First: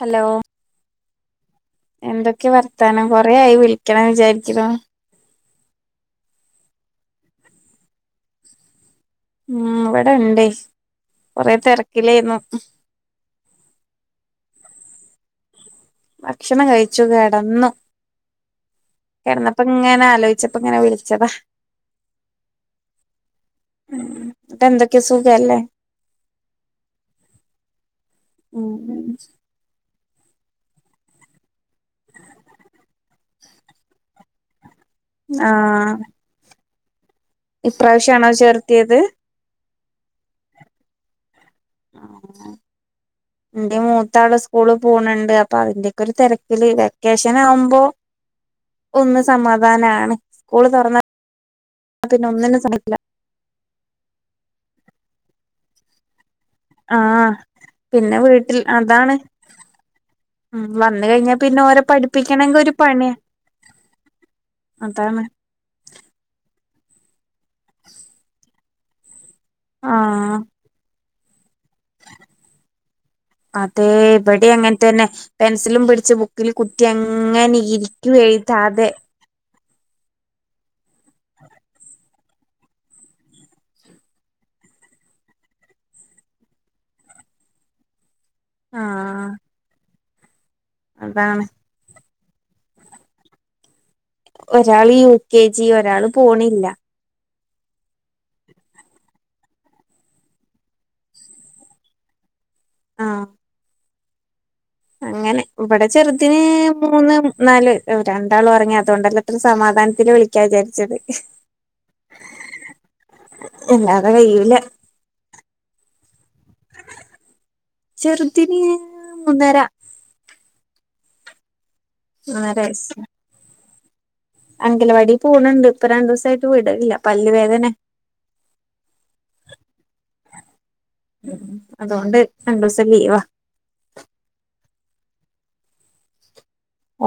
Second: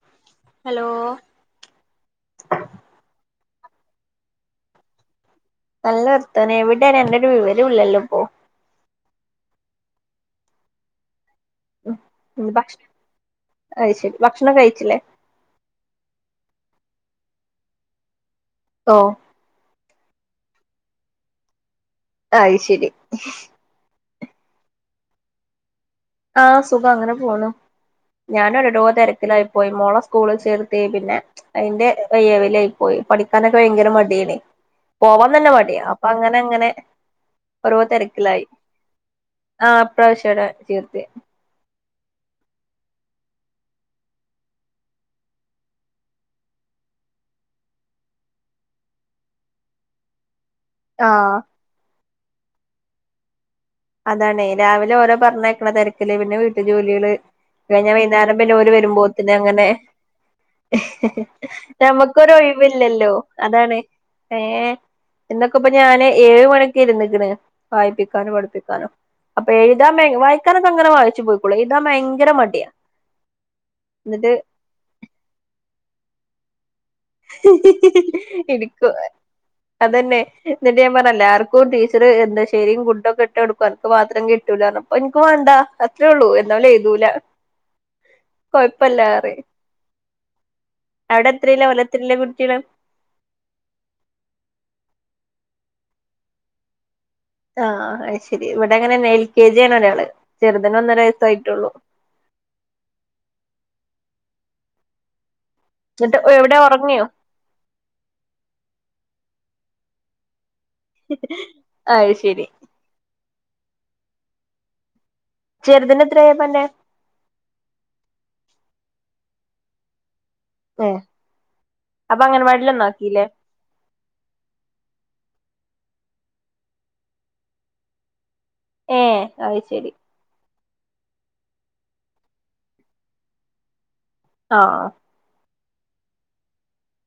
Hello hello എന്തൊക്കെ വർത്താനം കൊറെ ആയി വിളിക്കണം വിചാരിക്കുന്നു നല്ല വർത്തന എവിടെ രണ്ടര വിവര ഇല്ലല്ലോ ഇ പോ ഉ ഇവിടെ ഉണ്ട് കൊറെ തിരക്കിലായിന്ന ഭക്ഷണം അത് ശരി ഭക്ഷണം കഴിച്ചില്ലേ ഭക്ഷണം കഴിച്ചു കിടന്നു ഓ കിടന്നപ്പോ ഇങ്ങന ആലോച്ചപ്പ ഇങ്ങനെ വിളിച്ചതാ അഹ് ശരി ഉം എന്തൊക്കെയ സുഖല്ലേ ആഹ് സുഖം അങ്ങനെ പോണ്ഞാന ഒടടു പോ ഉം തിരക്കിലായി പോയി മോള സ്കൂള ചേർത്ത് പിന്നെ അതിന്റെ്യവിലായി പോയി പഠിക്കാനൊക്കെ ഭയങ്കര മടാണ് പോവാൻ തന്നെ മടിയാ ആഹ് അപ്പൊ അങ്ങനെ അങ്ങനെ ഇപ്രാവശ്യാണോ ചേർത്തിയത് ആഹ്പ്രാവശ്യംട ചെയീ ആഹ് എന്റെ മൂത്ത ആടെ സ്കൂള് പോണണ്ട് അപ്പൊ അതിന്റെയൊക്ക ഒരു തിരക്കില് വെക്കേഷൻ ആവുമ്പോ ഒന്ന് സമാധാനണ് ആഹ് പിന്നെ ഒന്നിനന്നും സമയില്ല അതാണേ രാവിലെ ഓരോ പറഞ്ഞക്കണ തിരക്കില് പിന്നെ വീ ജോലികള് ആഹ് കഴിഞ്ഞൽ പിന്നെ വീട്ടിൽ വൈകുന്നേരംലൂര് വരുമ്പോ അതാണ് തന് അങ്ങനെ ഉം വന്ന് കഴിഞ്ഞാ പിന്നെ ഓരെ നമുക്കൊര പഠിപ്പിക്കണെങ്കി ഒരു പണിയാ ഒഴിവില്ലല്ലോ അതാണ് ഏഹ് അതാണ് എന്തൊക്കെ ഇപ്പൊ ഞാന് ഏഴ് മണിൂ ഇ വായിപ്പിക്കാനോ പഠിപ്പിക്കാനോ അപ്പൊ എഴുതാൻ ആഹ് വായിക്കാനൊക്കെ അങ്ങനെ വായിച്ചു പോയിക്കും അതെ എന്നിട്ട് ഇവിടെ അങ്ങനെ തന്നെ പെൻസിലും പിടിച്ച് ബുക്കിൽ കുത്തി അങ്ങനെ ഇരിക്കും ഇക്ക എഴുതാതെ അതന്നെ എന്നിട്ട് ഞാൻ പറഞ്ഞ എല്ലാവർക്കും ടീച്ചറ് എന്താ ശരിും ഫുഡൊക്കെ ഇട്ട് എടുക്കും എനിക്ക് മാത്രം കിട്ടൂലോ അപ്പൊ എനിക്ക് വേണ്ടാ അത്രേള്ളൂ എന്നല്ല എഴുതുൂല [inaudible] കൊഴപ്പില്ലാറ ആഹ് അവിടെ അതാണ് എത്രല്ല വല്ല എല്ലേ കുട്ടികള് ഒരാള് യു കെ ജി ഒരാള് പോണില്ല ആഹ് ശരി ഇവിടെ അങ്ങനെ തന്നെ എൽ കെ ജി ആണ് ഒരാള്, ചെറുതിന് ഒന്നര വയസ്സായിട്ടുള്ളു. ആഹ്. അങ്ങനെ ഇവിടെ എന്നിട്ട് ചെറുതിന് എവിടെ ഉറങ്ങിയോ മൂന്ന് നാല് രണ്ടാളും ഉറങ്ങി അതുകൊണ്ടല്ലേ. ഒരു സമാധാനത്തില് വിളിക്കാ വിചാരിച്ച്. ആഹ് ശരി. എല്ലാതെ കൈയ്യൂലാ. ചെറുതിന് എത്രയാപ്പന്റെ ചെറുതിന് മൂന്നര. ഏ അപ്പൊ അംഗനവാടിയിൽ ഒന്നാക്കിയില്ലേ? അങ്കലവാടി പോണുണ്ട് ഇപ്പൊ രണ്ടു ദിവസായിട്ട് വിടണില്ല പല്ല് വേദനയാ. ഏ അത് ശെരി. ഉം അതുകൊണ്ട് രണ്ടീവസം ലീവാ. ആഹ്.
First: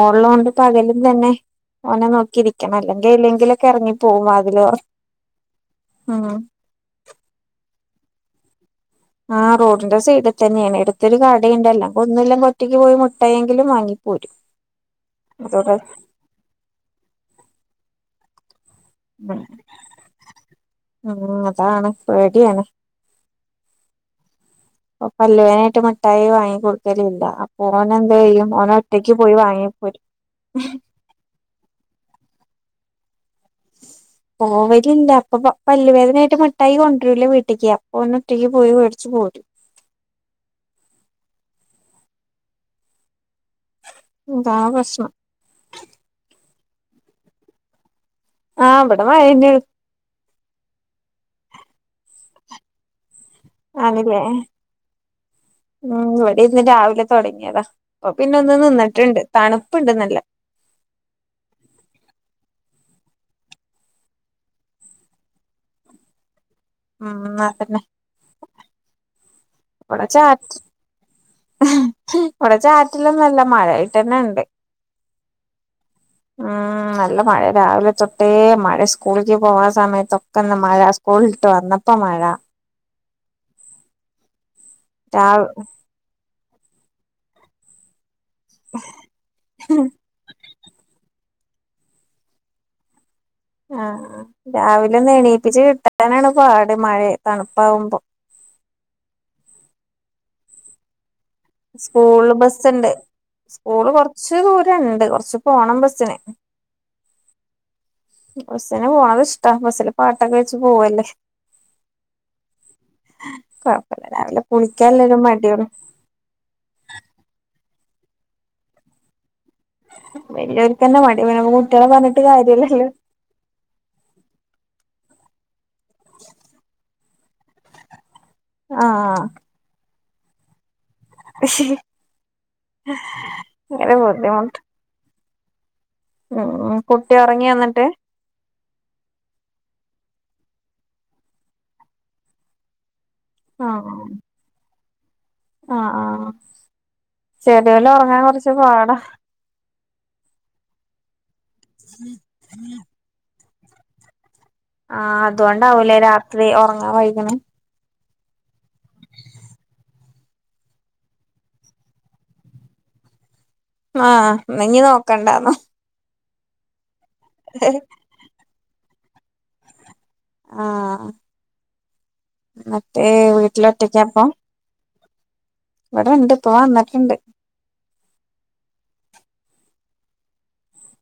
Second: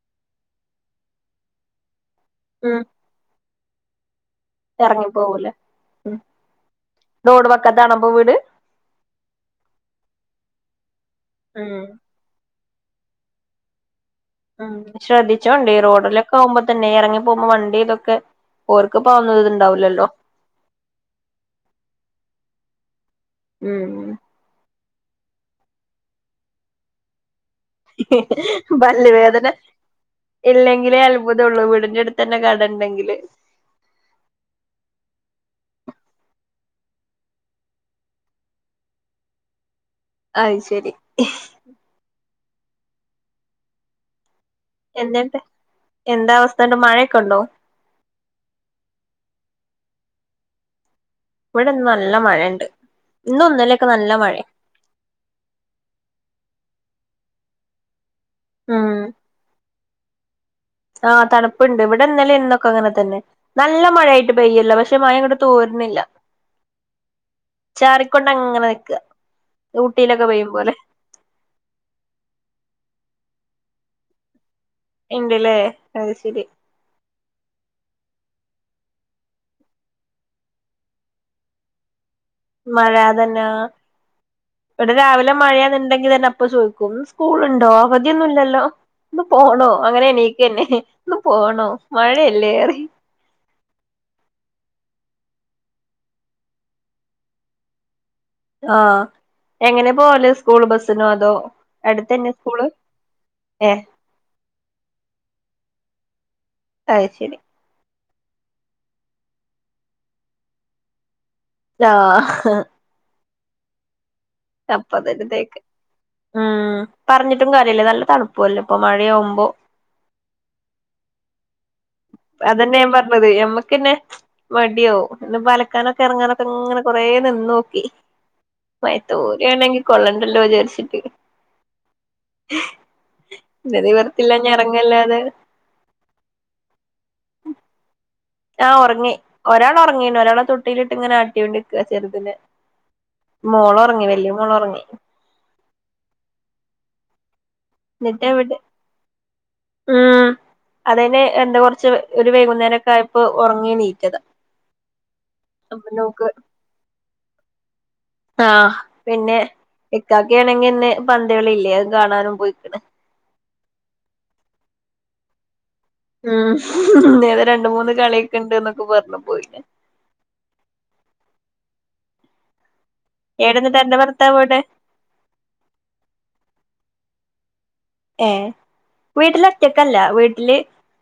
ഓള്ളൊണ്ടിപ്പോ പകലും തന്നെ ഓനെ നോക്കിയിരിക്കണം അല്ലെങ്കിൽ എതിലേങ്കിലുലൊക്കെ ഇറങ്ങി പോവും അത് ഇറങ്ങിപ്പോകൂലേ ഉം റോഡ് വക്കത്താണാണോ അപ്പോ വീട്. ആഹ് റോഡിന്റെ സൈഡ്‌ തന്നെ ആണ് അടുത്തൊരു കടയുണ്ട്, ഉം അല്ലെങ്കിൽ ഒന്നു ഇല്ല. [unintelligible] ഒറ്റക്ക് പോയി മുട്ടായിയെങ്കിലും വാങ്ങിക്കും. ഉം ശ്രദ്ധിച്ചോണ്ട് ഈ റോഡിലൊക്കെ പോവുമ്പോ തന്നെ ഇറങ്ങി പോകുമ്പോ വണ്ടി ഇതൊക്കെ. ഓർക്കിപ്പോ ഒന്നും ഇതുണ്ടാവൂലല്ലോ അതാണ് പേടിയാണ്. ഉം. ഇപ്പ പല്ലുവേദനായിട്ട് മുഠായി വാങ്ങി കൊടുക്കലുല്ല. പല്ല് വേദന പോരും ഇല്ലെങ്കിലേ അത്ഭുതം ഉള്ളൂ വീടിന്റെ അടുത്ത് തന്നെ കട ഉണ്ടെങ്കില്. [inaudible] പോവലില്ല അപ്പൊ പല്ലവേദനയായിട്ട് മിഠായി കൊണ്ടുവരുല്ലാ വീട്ടിക്ക് അപ്പൊ ഓന് ഒറ്റക്ക് പോയി മേടിച്ചു പോരും. [inaudible] അയ്ശരി. അതാണ് പ്രശ്നം എന്തുണ്ട് എന്താ അവസ്ഥ ഉണ്ട് മഴയൊക്കെ ഉണ്ടോ? ആ ഇവിടെ മഴ തന്നെയാണ്. ഇവിടിന്ന് നല്ല മഴയുണ്ട്. ഇന്നും ഇന്നലെയൊക്കെ നല്ല ആണല്ലേ മഴയാ ഉം ഇവിടെ ഇന്ന് രാവിലെ തുടങ്ങിയതാ. ഇപ്പ പിന്നെ ഒന്ന് ഉം നിന്നിട്ടുണ്ട് തണുപ്പുണ്ട് നല്ലേ. ആഹ് തണുപ്പുണ്ട് ഇവിടെ ഇന്നലേം ഇന്നൊക്കെ അങ്ങനെ തന്നെ നല്ല മഴയായിട്ട് പെയ്യല്ല പക്ഷെ മഴ അങ്ങട് തോരു ന്നില്ല. ഉ [inaudible] ഉം അതന്നെ അങ്ങനെ നിക്ക അവിടെ ഊട്ടിയിലൊക്കെ പെയ്യും ചാറ്റ് പോലെ ഇവിടെ ചാറ്റിലൊന്നല്ല മഴയായിട്ടന്നെ ഉണ്ട്. ഇണ്ടില്ലേ. ഉം നല്ല മഴ രാവിലെ തൊ ട്ടെ യേ മഴ സ്കൂളിക്ക് പോവാ സമയത്തൊക്കെ ഇന്ന് മഴ സ്കൂളിട്ട് വന്നപ്പോ മഴ. മഴ തന്നെ ഇവിടെ രാവിലെ രാവ് മഴയാന്ന് ഉണ്ടെങ്കി തന്നെ. ഇപ്പ ചോയിക്കും സ്കൂളുണ്ടോ? അവധിയൊന്നും ഇല്ലല്ലോ ഇന്ന് പോണോ അങ്ങനെ എണീക്കന്നെ. പോണോ മഴയല്ലേ പറയ്. ആഹ് രാവിലെ ഒന്ന് എണീപ്പിച്ച് കിട്ടാനാണ് പാട് മഴ തണുപ്പാവുമ്പോ. ആഹ് എങ്ങനെ പോവാല് സ്കൂൾ ബസ്സിനോ അതോ. സ്കൂള് ബസ്സുണ്ട് ഏഹ് സ്കൂള് കൊറച്ച് ദൂരം ഉണ്ട് കുറച്ച് പോണം ബസ് സ്സിന്. അത് ശെരി. ബസ്സിന് പോണത് ഇഷ്ടാ ബസ്സില് പാട്ടൊക്കെ വെച്ച് പോവല്ലേ. ആഹ്. കുഴപ്പല്ല അപ്പഴ്‌ത്തേക്ക് ഉം പറഞ്ഞിട്ടും കാ നല്ല തണുപ്പൂല്ലാ ഇപ്പൊ മഴയാവുമോ വലിയർക്കനെ മടി [unintelligible] അതെന്നെ കാര്യല്ലല്ലോ ഞാൻ പറഞ്ഞത് ഞമ്മക്ക്ന്നെ മടിയാവൂ എന്ന് പല ഇക്കാനൊക്കെ ഇറങ്ങാനൊക്കെ ഇങ്ങനെ കൊറ നിന്ന നോക്കി ആഹ് വയത്തൂരണ്ടെങ്കിൽ കൊള്ളണ്ടല്ലോ വിചാരിച്ചി ഇന്നത് ഭയങ്കര വെറത്തില്ലഞ ബുദ്ധിമുട്ട് ഇറങ്ങല്ലാതെ ഉം കുട്ടി ഇറങ്ങി വന്നിട്ട് ആഹ ഉറങ്ങേ ഒരാൾ ഉറങ്ങീന ഒരാളെ തൊട്ടിയിലിട്ട് ഇങ്ങനെ ആട്ടിയൊണ്ടി ചെറുതിെ മോള ഉറങ്ങി വലിയ മോള ഉറങ്ങി ആഹ ആഹ ശെരില ഉറങ്ങാൻ എന്നിട്ട് കുറച്ച് ഇവിടെ പാടാ ഉം അതന് എന്താ കൊറച്ച് ഒരു വൈകുന്നേരംക്കെ ആയപ്പോൊ ഉറങ്ങി നീക്കത് ആഹ അതുകൊണ്ടാവൂലേ രാത്രി ഉറങ്ങാൻ വൈകണ് ആഹ പിന്നെ ഇക്കാക്കാണെങ്കിൽ ഇന്ന് പന്തകള ഇല്ലേ അ കാണാനും പോയിക്കണ് ആഹ നഞ്ഞി നോക്കണ്ടന്നു ഉം നേര രണ്ട മൂന്ന് കളിയൊക്കെ ഇണ്ട് എന്നൊക്കെ പറഞ്ഞു പോയിഞ്ഞ ആഹ മറ്റേ ഏടന്നിട്ട് അന്റെ വീട്ടിലൊത്തക്കാപ്പ ഭർത്താവ് എവിടെ ഇവിടെ ഇണ്ട് പോവാ വന്നിട്ടുണ്ട് ഏ വീട്ടിലറ്റക്കല്ല വീട്ടില്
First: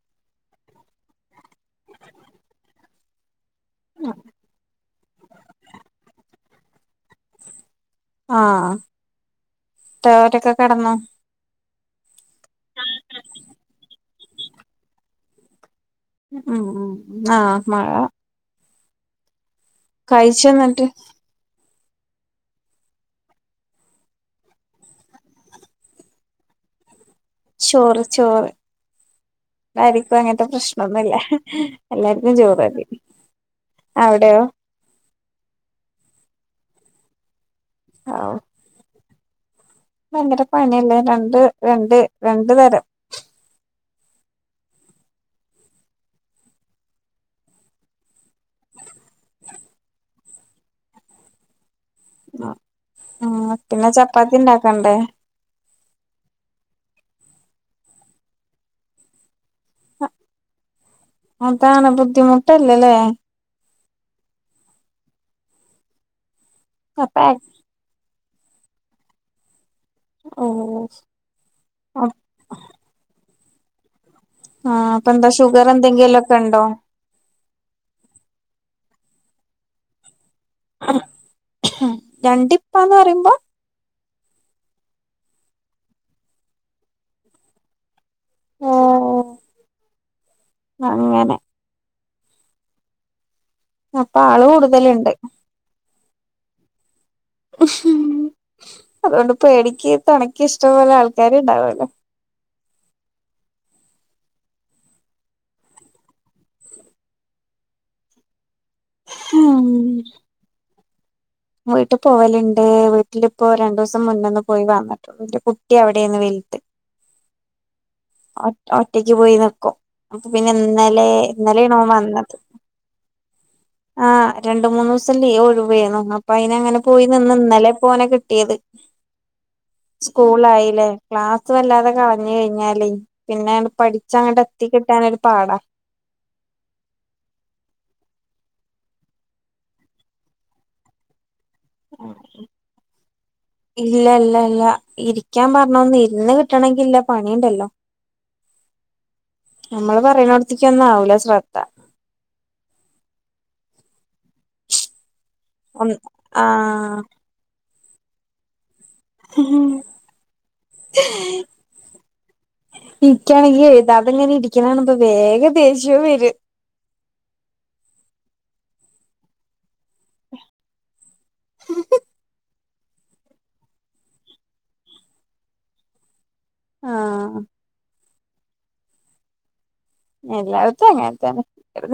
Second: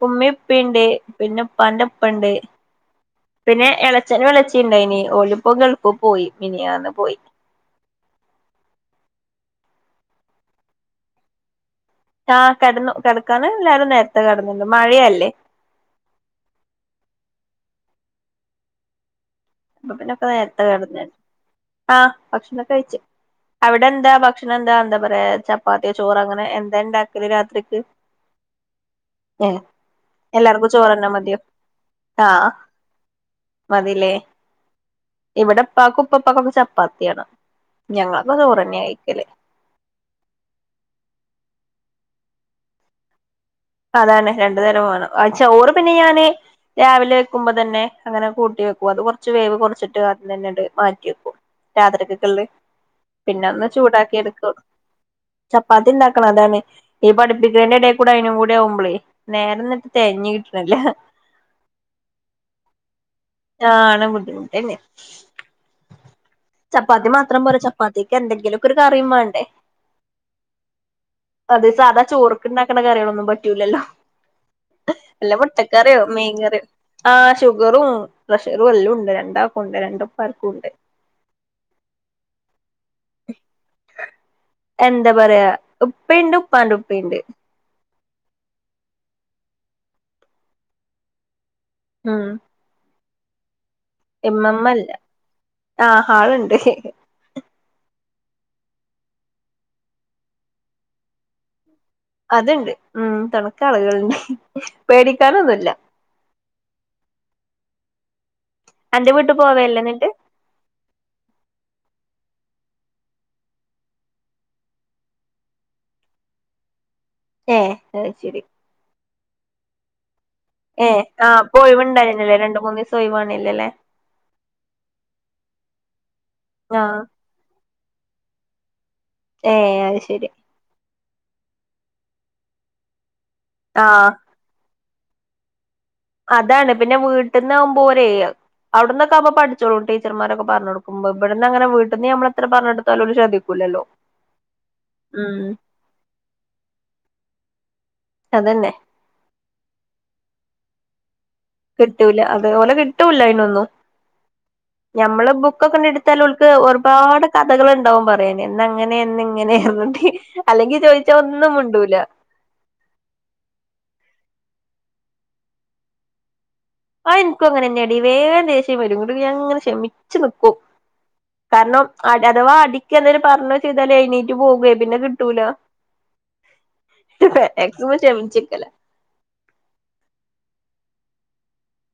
ഉമ്മിപ്പിണ്ട് പിന്നെ ഉപ്പാന്റെപ്പ ഉണ്ട് [inaudible] പിന്നെ ഇളച്ചൻ ഇളച്ചിണ്ടായിനി ഓലിപ്പൊ കേൾക്ക പോയി മിനിയന്ന് പോയി ആഹ ഇ ഒരൊക്കെ കിടന്നു ആ് കിടന്നു കിടക്കാന് എല്ലാരും നേരത്തെ കിടന്നണ്ട് മഴയയല്ലേ ഉം ഉ ആഹ മഴ അപ്പ പിന്നൊക്കെ കഴിച്ചോ നേരത്തെ ന്നട്ട് കടന്ന ആഹ് ഭക്ഷണംക്കെ കഴിച്ചു അവിടെ എന്താ ഭക്ഷണം എന്താ എന്താ പറയാ ചപ്പാത്തിയ ചോറ് അങ്ങനെ എന്താ രാത്രിക്ക് ചോറ് ചോറ് ഏ എായിരിക്കും അങ്ങനത്തെ എല്ലാർക്കും ചോറന്നെ പ്രശ്നൊന്നുമല്ല മതിയോ എല്ലാർക്കും ചോറാ മതി മതിലേ അവിടെയോ ഇവിടെ പാക്ക് ഉപ്പപ്പാക്കൊക്കെ ചപ്പാത്തിയാണ് ഞങ്ങക്ക ആഹ് ചോറ്ന്നെ അയിക്കലേ ഭയങ്കര പണല്ലേ രണ്ട് രണ്ട് രണ്ട് തരം അതന്നെ രണ്ടു തരം വേണം ചോറ് പിന്നെ ഞാന് രാവിലെ വെക്കുമ്പോ തന്നെ അങ്ങനെ കൂട്ടി അത് കുറച്ച് വേവ് കുറച്ചിട്ട് അത്ന്നെ് മാറ്റിവെക്ക രാതരക കള്ള് പിന്നെ ആഹ് ഒന്ന് ചൂടാക്കി ചപ്പാത്തി എടുക്കും ഉണ്ടാക്കണ്ടേ പത്തി ഉണ്ടാക്കണം അതാണ് ഈ പഠിപ്പിക്കട കൂടെ അയി കൂടെ ആവുമ്പളി നേരന്നിട്ട് തതിഞ്ഞ കിട്ടണല്ലോ അതാണ് ബുദ്ധിമുട്ടല്ലല്ലേ ചാന ബുദ്ധിമുട്ടേെ ചപ്പാത്തി അപ്പ മാത്രം പററ ചപ്പാത്തി എന്തെങ്കിലുംക്ക ഒരു കറിയം വേണ്ടേ ഓഹ് അത സാധാ ചോർക്കണ്ടാക്കണ കറികളൊന്നും പറ്റൂലല്ലോ ആഹ് അപ്പൊ എന്താ അല്ല ഷുഗർ മുട്ടക്കാരോ മേൻ എന്തെങ്കിലുമൊക്കെ ഉണ്ടോ കറിയോ ആഹ് ഷുഗറും പ്രഷ വല്ല ഉണ്ട് രണ്ടാക്ക ഉണ്ട് രണ്ടും രഞണ്ടിപ്പാന്ന് പറയുമ്പോ എന്താ പറയാ ഉപ്പയണ്ട് ഉപ്പാണ്ട് ഉപ്പുണ്ട് ഓഹ് അങ്ങനെ ഉം അപ്പൊ ആള് എമ്മമ്മല്ല കൂടുതലുണ്ട് ആഹ് ഹാളുണ്ട് അതുകൊണ്ട് പേടിക്ക് തണക്ക് ഇഷ്ടംപലെ ആൾക്കാാര് ഇണ്ടാവല്ലോ അണ്ട് ഉ തണക്ക ആളുകളൾ പേടിക്കാനൊന്നുമല്ല എന്റെ വീട്ടു പോവല്ല ഉം എന്നിട്ട് വീട്ടിൽ പോവലുണ്ട് വീട്ടിലിപ്പോ രണ്ടു ദിവസം മുന്നൊന്ന് പോയി വന്നിട്ടു കുട്ടി അവിടെന്ന് വലിട്ട് ഏഹ് അത് ശരി ഒറ്റക്ക് പോയി നിൽക്കും അപ്പൊ പിന്നെ ഏഹ് ഇന്നലെ ആഹ് ഇപ്പൊ ഇന്നലെ നോമ്മ ഒഴിവുണ്ടായിരുന്നില്ലേ വന്നത് രണ്ട് മൂന്ന് ദിവസം ഒഴിവാണില്ലല്ലേ ആഹ് രണ്ട്മൂന്നൂസം ലീവ് ഒഴിവാന്ന് അന്നപ്പൊ അയിന് അങ്ങനെ ആഹ് പോയി നിന്ന് ഇന്നലെ പോനെ കിട്ടിയത് ഏഹ് അത് ശരി സ്കൂളായില്ലേ ക്ലാസ് വല്ലാതെ കളഞ്ഞ്കഴിഞ്ഞാലേ പിന്നെ ആഹ് പഠിച്ചങ്ങട്ട് എത്തി കിട്ടാനരു പാടാ അതാണ് പിന്നെ വീട്ടന്നാവുമ്പോരെ അവിടന്നൊക്കാവുമ്പ പഠിച്ചോളൂ ടീച്ചർമാരൊക്കെ പറഞ്ഞൊടുക്കുമ്പോ ഇവിടന്ന് അങ്ങനെ വീട്ടന്ന് ഞമ്മളെത്ര പറഞ്ഞെടുത്താല്ലും ശ്രദ്ധിക്കൂലല്ലോ ഇല്ല ഉം ന്ന് കിട്ടണങ്കില്ല പണിയണ്ടല്ലോ അതന്നെ നമ്മള് പറയുന്നോടത്തേക്ക് ഒന്നാവൂല ശ്ര- കിട്ടൂല അതേപോലെ കിട്ടൂല അയ്നൊന്നു ഞമ്മള് ബുക്കൊക്കെണ്ട ഒന്ന് എടുത്താൽ ഓൾക്ക് ആഹ് ഒരുപാട് കഥകളുണ്ടാവും പറയാന് അങ്ങനെയെന്ന് ഇങ്ങനെയാർന്ന്ടി അല്ലെങ്കി ചോയിച്ചാ ഒന്നും മിണ്ടൂല ഇരിക്കയാണെങ്കിൽ എയ്താതിങ്ങനെ ഇരിക്കണാണുമ്പ വേഗം ദേശ്യോം വരും. ആഹ് നിക്കും അങ്ങനെ തന്നെയടി വേഗം ദേശ്യം വരുംങ്ങടി ഞാൻ ഇങ്ങനെ ക്ഷമിച്ച്നിക്കും കാരണം അടി അഥവാ അടി കെന്തേലും പറഞ്ഞോ ചെയ്താലേ എണീറ്റ് പോകേ പിന്നെ കിട്ടൂല ആഹ് [unintelligible] ക്ഷമിച്ചിക്കല്ല എല്ലാടത്തും അങ്ങനെത്തന്നെ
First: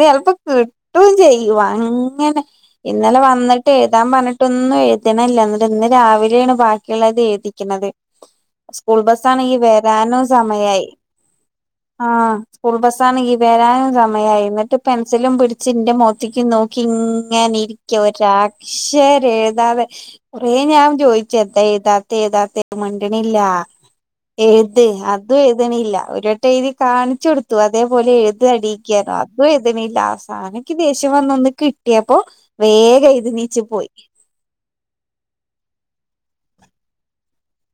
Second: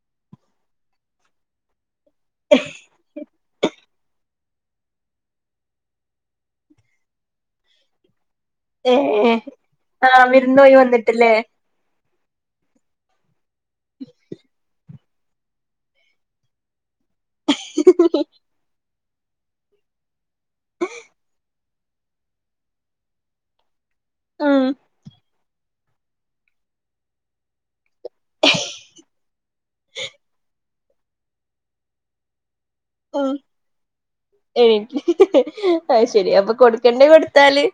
ചിലപ്പോ കിട്ടും ചെയ്യുവാ അങ്ങെ ഇന്നലെ വന്നിട്ട് എഴുതാൻ പണ- ട്ടൊന്നും എഴുതണില്ല എന്നിട്ട് ഇന്ന് രാവിലെയാണ് ബാക്കിയുള്ള അത് എഴിതിക്കണത് ഏ സ്കൂൾ ബസ്സാണെങ്കി വരാനും ആഹ് വിരുന്നോയി സമയായി വന്നിട്ടില്ലേ ആഹ് ബസ്സാണങ്കി വരാനും സമയമായി എന്നിട്ട് പെൻസിലും പിടിച്ചിന്റെ മൊത്തേക്കും നോക്കി ഇങ്ങനിരിക്ക ഒരു അക്ഷരെഴുതാതെ കൊറേ ഞാൻ ചോയിച്ച് എന്താ എയ്താത്തെ എയ്താതെ മിണ്ടണില്ല ഉം എയ്ത് അത് അതും എയ്തണില്ല ഒരുട്ടെഴുതി കാണിച്ചു കൊടു- അതേപോലെ എഴുത് അടിയിക്കാനോ അതും എഴ്തണില്ല അവസാനിക്ക് ദേഷ്യം വന്നൊന്ന് കിട്ടിയപ്പോ വേഗം എഴുതി ആഹ് നീച്ചു പോയി എണി അയ്ശ- ശരി അപ്പൊ കൊടുക്കെണ്ടെ കൊടുത്താല്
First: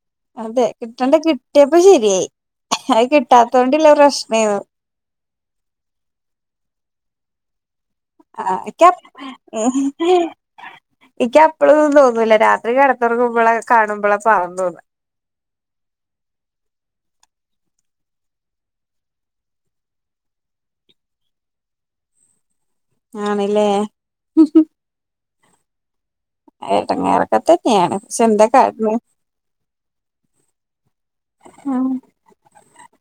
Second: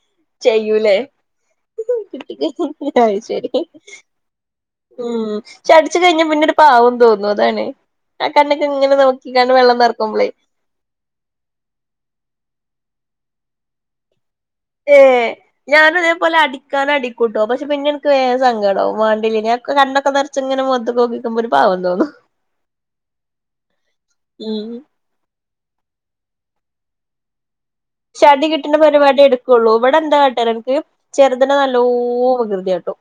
[inaudible] അതെ ചെയ്യൂലേ കിട്ടണ്ട കിട്ടിയപ്പൊ ശരിയായി കുട്ടിക്ക് അത് കിട്ടാത്ത കൊണ്ടില്ല പ്രശ്നായ്നു ഉം ചടിച്ചു കഴിഞ്ഞ പിന്നട് പാവം തോന്നു അതാണ് ആ ആഹ് കണ്ണൊക്കെ എനിക ഇങ്ങനെ നോക്കിക്കാണ്ട് വെള്ളം നെറക്കുമ്പളേ എനിക്കപ്പളൊന്നും തോന്നൂല്ല രാത്രി കെടന്നൊറങ്ങമ്പള കാണുമ്പള ഏഹ് ഞാനു ഇതേപോലെ അടിക്കാന അടി- കൂട്ടോ പക്ഷെപിന്നെനിക്ക് വേഗസങ്കടാവ് വേണ്ടില്ലനിനെ കണ്ണൊക്കെ നിറച്ചിങ്ങനെ മൊത്തേക്കോക്കിക്കുമ്പൊ ഒരു പാവം തോന്നും ആണല്ലേ ഉം ഏടങ്ങേറക്കത്തെ ശതി കിട്ടണ്ട പരിപാടി എടുക്കുള്ളൂ ഇവിടെ എന്താകാട്ടെ എനക്ക് ചെറുതനെ നല്ലോ വികൃതിയാട്ടോ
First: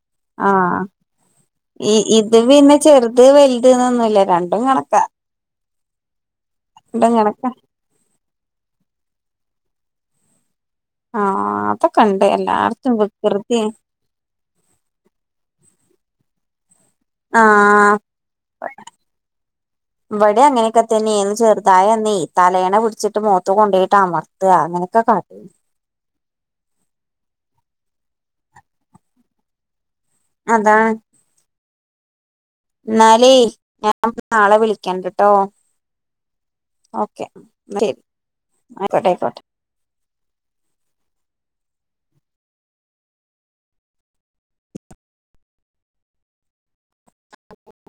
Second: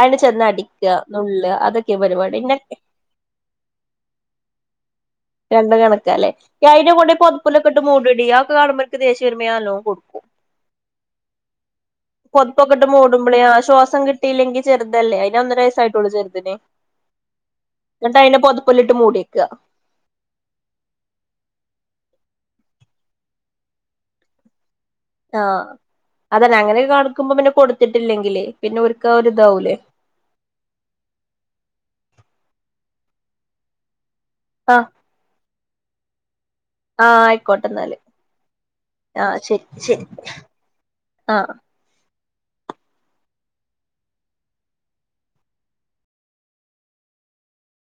അതിന് ചെന്ന് ആഹ് അടിക്ക നുളാ ഈ അതൊക്കെയ പരിപാടി ഇത് ഇന്നെ പിന്നെ ചെറുത് വലുത് എന്നൊന്നുല്ല രണ്ടും കണക്കാ രണ്ട കണക്കാല്ലെ അയിനെകൊണ്ട് രണ്ടും കണക്കാ പൊതുപ്പൊല്ലെക്കിട്ട്മൂടൂടി കാണമ്പെനിക്ക് ദേശ്യവരുമ്പ ഞാനലോ കൊടുക്കും ആഹ് അതൊക്കെണ്ട് പൊതപ്പൊക്കെട്ട് എല്ലായിടത്തും മൂടുമ്പോളൊ വികൃതി ശ്വാസം കിട്ടീല്ലെങ്കി ചെറുതല്ലേ അയ്ന് ഒന്നര വയസായിട്ട്- ട്ടുള്ളു ചെറ്തിന് ആഹ് എന്നിട്ടയിനെ പൊതപ്പൊല്ലിട്ട് മൂടിയേക്ക വിടെ അങ്ങനെയൊക്കെതന്നെയ ചെറുതായന്നി തലെയണ പിടിച്ചിട്ട് മോത്ത് കൊണ്ടോയിട്ട്മർത്തുക ങ്ങനെ ആഹ് അതന്നെ അങ്ങനെയക്കെ കാണിക്കുമ്പോ പിന്നെ കൊടുത്ത് ത്തിട്ടില്ലെങ്കിലെ പിന്നെ ഒരുക്ക ഒരു ഇതാവൂലേ അതാണ് എന്നാലേ ഞാൻ നാളെ ആഹ് വിളിക്കണ്ടട്ടോ ആഹ് ആയിക്കോട്ടെന്നാല് ശരി ആയിക്കോട്ടെ ആയിക്കോട്ടെ ആഹ് ശരി ശരി ആഹ [inaudible]